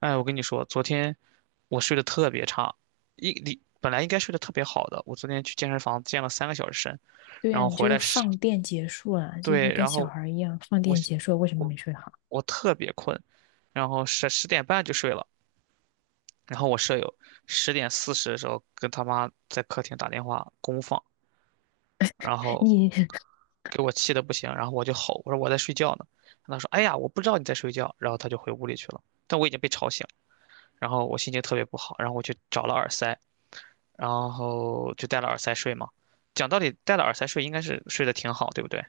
哎，我跟你说，昨天我睡得特别差，你本来应该睡得特别好的，我昨天去健身房健了3个小时身，对然呀、后你回这都来十，放电结束了，就是对，跟然小后孩儿一样，放我电结束了为什么我没睡好？我特别困，然后10点半就睡了，然后我舍友10点40的时候跟他妈在客厅打电话公放，然后你 给我气得不行，然后我就吼，我说我在睡觉呢。他说哎呀我不知道你在睡觉，然后他就回屋里去了，但我已经被吵醒了。然后我心情特别不好，然后我去找了耳塞。然后就带了耳塞睡嘛。讲道理，带了耳塞睡应该是睡得挺好，对不对？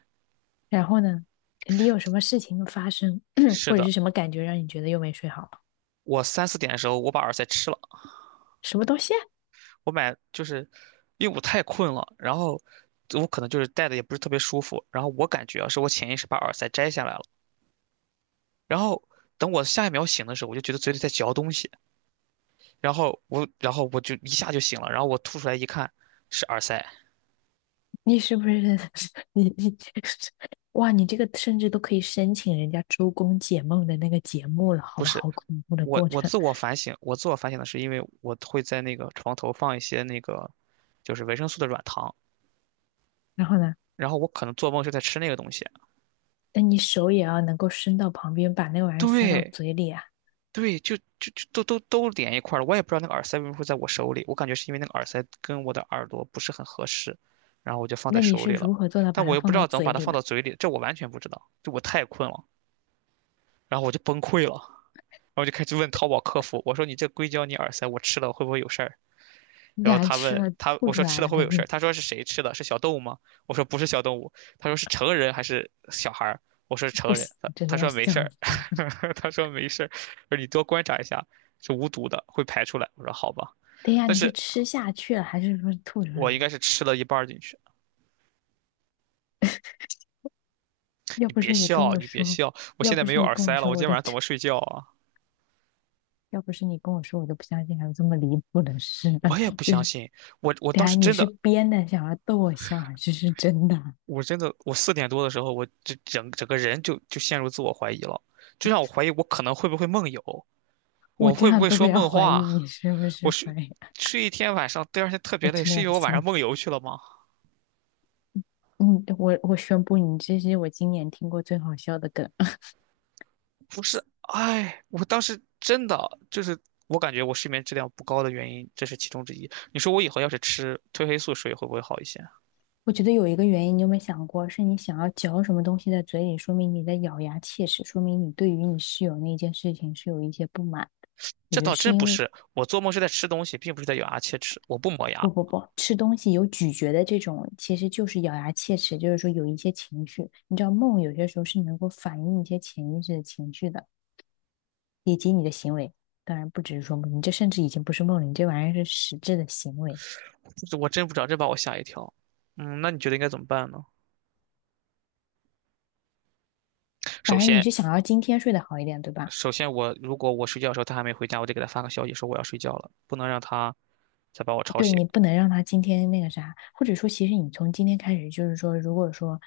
然后呢，肯定有什么事情发生，是或者的，是什么感觉让你觉得又没睡好？我3、4点的时候我把耳塞吃了，什么东西啊？我买就是因为我太困了，然后我可能就是戴的也不是特别舒服，然后我感觉啊是我潜意识把耳塞摘下来了，然后等我下一秒醒的时候，我就觉得嘴里在嚼东西，然后我就一下就醒了，然后我吐出来一看是耳塞。你是不是 你 哇？你这个甚至都可以申请人家周公解梦的那个节目了，好不吧？是，好恐怖的我过我程。自我反省，我自我反省的是因为我会在那个床头放一些那个，就是维生素的软糖，然后呢，然后我可能做梦就在吃那个东西。那你手也要能够伸到旁边，把那玩意儿塞到对嘴里啊？对，就都连一块儿了，我也不知道那个耳塞为什么会在我手里，我感觉是因为那个耳塞跟我的耳朵不是很合适，然后我就放在那你手是里了，如何做到但把我它又不放知到道怎么嘴把它里放呢？到嘴里，这我完全不知道，就我太困了，然后我就崩溃了，然后就开始问淘宝客服，我说你这硅胶你耳塞我吃了会不会有事儿？你然后俩他吃问了他，吐我出说吃来了了会不还会有事是？儿？他说是谁吃的？是小动物吗？我说不是小动物。他说是成人还是小孩儿？我说是不成人。行，他真他的要说没事笑儿，死了。他说没事儿，说你多观察一下，是无毒的，会排出来。我说好吧，等一下，但你是是吃下去了，还是说吐出来我了？应该是吃了一半儿进去。要你不别是你跟笑，我你别说，笑，我要现在不没是有你耳跟我塞了，说，我今我天都，晚上怎么睡觉啊？要不是你跟我说，我都不相信还有这么离谱的事。我也 不就相是信，我我等当一下时你真是的，编的，想要逗我笑，还是是真的？我真的，我四点多的时候，我这整个人就陷入自我怀疑了，就让我怀疑我可能会不会梦游。我我这会不样会都说会要梦怀疑话？你是不我是怀睡疑，睡一天晚上，第二天特我别累，真的是要因为我晚笑上死。梦游去了吗？嗯，我宣布，你这是我今年听过最好笑的梗。不是，哎，我当时真的就是我感觉我睡眠质量不高的原因，这是其中之一。你说我以后要是吃褪黑素水会不会好一些？我觉得有一个原因，你有没有想过，是你想要嚼什么东西在嘴里，说明你在咬牙切齿，说明你对于你室友那件事情是有一些不满的。我这觉得倒是真因不为是，我做梦是在吃东西，并不是在咬牙切齿。我不磨牙，不不不，吃东西有咀嚼的这种，其实就是咬牙切齿，就是说有一些情绪。你知道梦有些时候是能够反映一些潜意识的情绪的，以及你的行为。当然不只是说梦，你这甚至已经不是梦了，你这玩意儿是实质的行为。这我真不知道，这把我吓一跳。嗯，那你觉得应该怎么办呢？首反而你先，是想要今天睡得好一点，对吧？首先我如果我睡觉的时候他还没回家，我得给他发个消息说我要睡觉了，不能让他再把我吵对醒。你不能让他今天那个啥，或者说，其实你从今天开始，就是说，如果说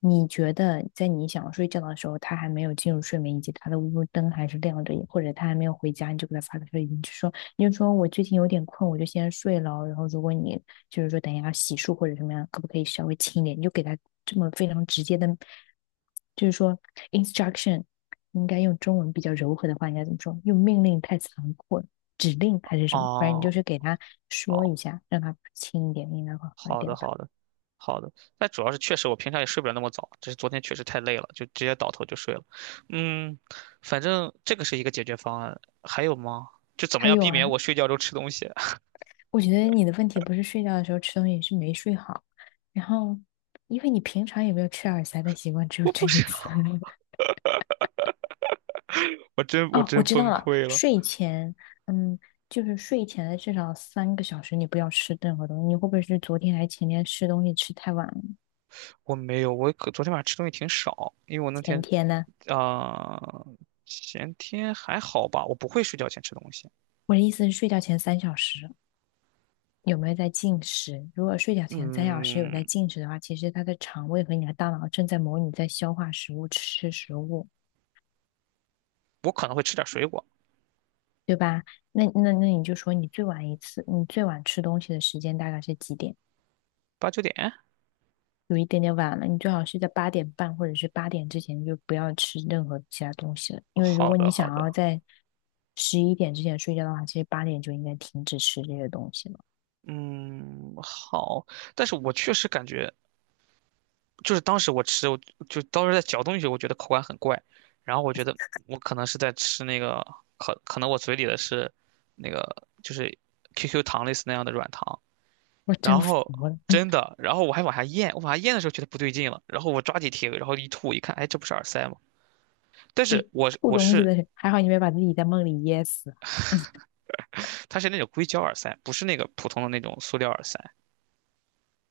你觉得在你想要睡觉的时候，他还没有进入睡眠，以及他的屋灯还是亮着，或者他还没有回家，你就给他发个消息，你就说你就说我最近有点困，我就先睡了。然后如果你就是说等一下洗漱或者什么样，可不可以稍微轻一点？你就给他这么非常直接的，就是说 instruction,你应该用中文比较柔和的话，应该怎么说？用命令太残酷了，指令还是什么？反正你就哦，是给他说哦，一下，让他轻一点，应该会好一好的，点吧。好的，好的。但主要是确实我平常也睡不了那么早，只是昨天确实太累了，就直接倒头就睡了。嗯，反正这个是一个解决方案，还有吗？就怎么还样有避啊，免我睡觉中吃东西？我觉得你的问题不是睡觉的时候吃东西，是没睡好，然后因为你平常也没有吃耳塞的习惯，只有我不这一是，次。我哦，我真知道崩了，溃了。睡前，嗯，就是睡前的至少3个小时，你不要吃任何东西。你会不会是昨天还是前天吃东西吃太晚了？我没有，我可昨天晚上吃东西挺少，因为我那前天天呢？啊、呃前天还好吧，我不会睡觉前吃东西。我的意思是睡觉前三小时有没有在进食？如果睡觉前三小时有嗯，在进食的话，其实他的肠胃和你的大脑正在模拟在消化食物、吃食物，我可能会吃点水果，对吧？那你就说你最晚一次，你最晚吃东西的时间大概是几点？8、9点。有一点点晚了，你最好是在8点半或者是八点之前就不要吃任何其他东西了，因为如好果你的，好想的。要在11点之前睡觉的话，其实八点就应该停止吃这些东西了。嗯，好，但是我确实感觉，就是当时我吃，我就当时在嚼东西我觉得口感很怪，然后我觉得我可能是在吃那个，可能我嘴里的是那个就是 QQ 糖类似那样的软糖，我真然服后了，真的，然后我还往下咽，我往下咽的时候觉得不对劲了，然后我抓紧铁，然后一吐一看，哎，这不是耳塞吗？但是我是 吐我东西的是人，还好你没把自己在梦里噎死，它是那种硅胶耳塞，不是那个普通的那种塑料耳塞。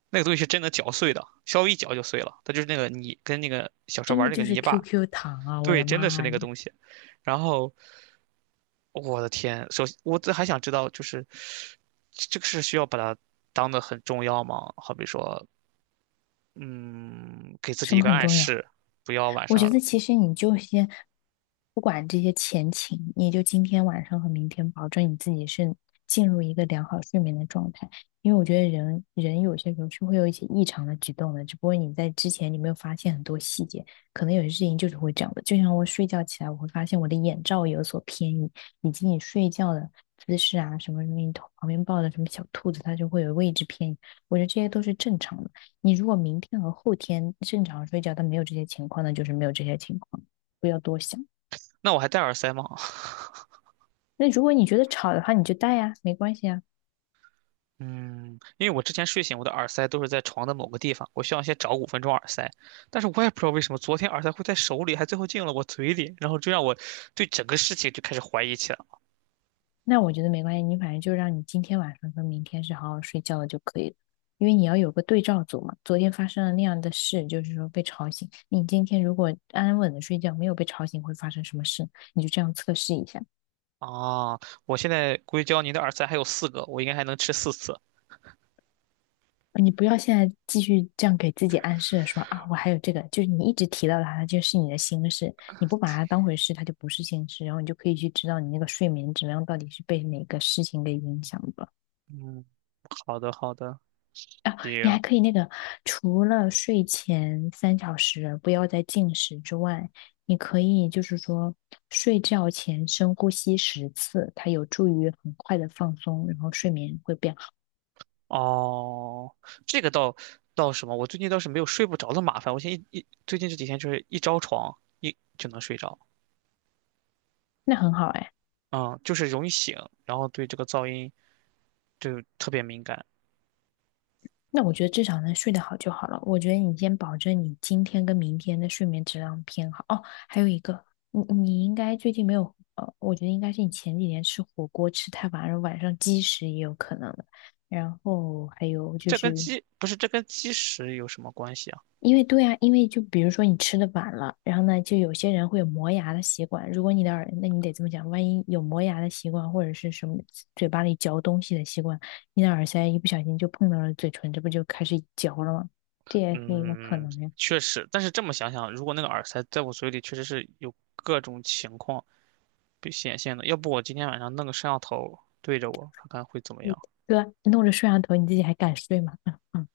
那个东西是真的嚼碎的，稍微一嚼就碎了。它就是那个泥，跟那个小时候真玩的那个就是 泥巴，QQ 糖啊！我对，的真的是妈那个呀，东西。然后我的天，我这还想知道，就是这个是需要把它当的很重要吗？好比说，嗯，给自己什一么个很暗重要？示，不要晚我觉上。得其实你就先不管这些前情，你就今天晚上和明天保证你自己是进入一个良好睡眠的状态，因为我觉得人人有些时候是会有一些异常的举动的，只不过你在之前你没有发现很多细节，可能有些事情就是会这样的。就像我睡觉起来，我会发现我的眼罩有所偏移，以及你睡觉的姿势啊，什么什么你头旁边抱的什么小兔子，它就会有位置偏移，我觉得这些都是正常的。你如果明天和后天正常睡觉，但没有这些情况，那就是没有这些情况，不要多想。那我还戴耳塞吗？那如果你觉得吵的话，你就带呀，没关系啊。嗯，因为我之前睡醒，我的耳塞都是在床的某个地方，我需要先找5分钟耳塞。但是我也不知道为什么，昨天耳塞会在手里，还最后进了我嘴里，然后就让我对整个事情就开始怀疑起来。那我觉得没关系，你反正就让你今天晚上跟明天是好好睡觉的就可以了，因为你要有个对照组嘛。昨天发生了那样的事，就是说被吵醒，你今天如果安稳的睡觉，没有被吵醒，会发生什么事？你就这样测试一下。啊，我现在硅胶泥的耳塞还有4个，我应该还能吃4次。你不要现在继续这样给自己暗示说啊，我还有这个，就是你一直提到它，它就是你的心事，你不把它当回事，它就不是心事，然后你就可以去知道你那个睡眠质量到底是被哪个事情给影响的。嗯，好的好的，啊，你还行。可以那个，除了睡前三小时不要再进食之外，你可以就是说睡觉前深呼吸10次，它有助于很快的放松，然后睡眠会变好，哦，这个倒什么？我最近倒是没有睡不着的麻烦。我现在最近这几天就是一着床一就能睡着，那很好哎。嗯，就是容易醒，然后对这个噪音就特别敏感。那我觉得至少能睡得好就好了。我觉得你先保证你今天跟明天的睡眠质量偏好。哦，还有一个，你应该最近没有，呃，我觉得应该是你前几天吃火锅吃太晚了，晚上积食也有可能的。然后还有就这跟是，基不是这跟基食有什么关系啊？因为对啊，因为就比如说你吃的晚了，然后呢，就有些人会有磨牙的习惯。如果你的耳，那你得这么讲，万一有磨牙的习惯，或者是什么嘴巴里嚼东西的习惯，你的耳塞一不小心就碰到了嘴唇，这不就开始嚼了吗？这也是一个可嗯，能呀，确实，但是这么想想，如果那个耳塞在我嘴里，确实是有各种情况。被显现的。要不我今天晚上弄个摄像头对着我，看看会怎么样？对吧？弄着摄像头，你自己还敢睡吗？嗯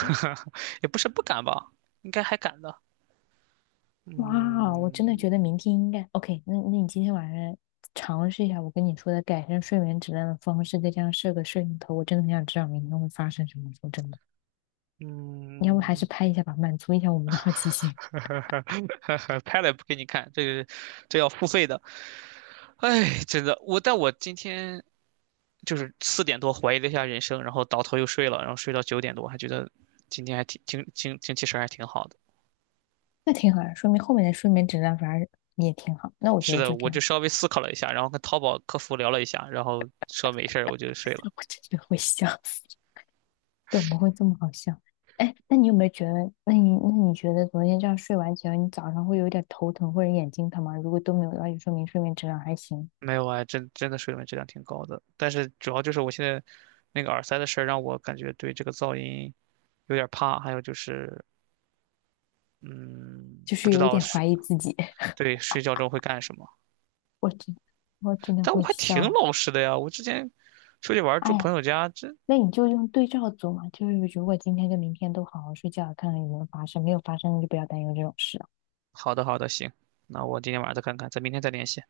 嗯，也不是不敢吧，应该还敢的。哇哦，我真的嗯觉得明天应该 OK 那。那你今天晚上尝试一下我跟你说的改善睡眠质量的方式，再加上设个摄像头，我真的很想知道明天会发生什么。说真的。你要不还是嗯，拍一下吧，满足一下我们的好奇心，拍了也不给你看，这要付费的。哎，真的，我今天就是四点多怀疑了一下人生，然后倒头又睡了，然后睡到9点多，还觉得今天还挺精气神儿还挺好的。那挺好的，说明后面的睡眠质量反而也挺好。那我觉是得的，就我挺好，就稍微思考了一下，然后跟淘宝客服聊了一下，然后说没事儿，我就睡了。我真的会笑死，怎么会这么好笑？哎，那你有没有觉得，那你觉得昨天这样睡完觉，你早上会有一点头疼或者眼睛疼吗？如果都没有的话，就说明睡眠质量还行，没有啊，真的水文质量挺高的，但是主要就是我现在那个耳塞的事儿让我感觉对这个噪音有点儿怕，还有就是，嗯，就不是知有一道点睡怀疑自己。对睡觉中会干什么。我真我真的但我会还笑挺啊，老实的呀，我之前出去玩儿哎住呀。朋友家，那你就用对照组嘛，就是如果今天跟明天都好好睡觉，看看有没有发生，没有发生就不要担忧这种事。好的好的，行，那我今天晚上再看看，咱明天再联系。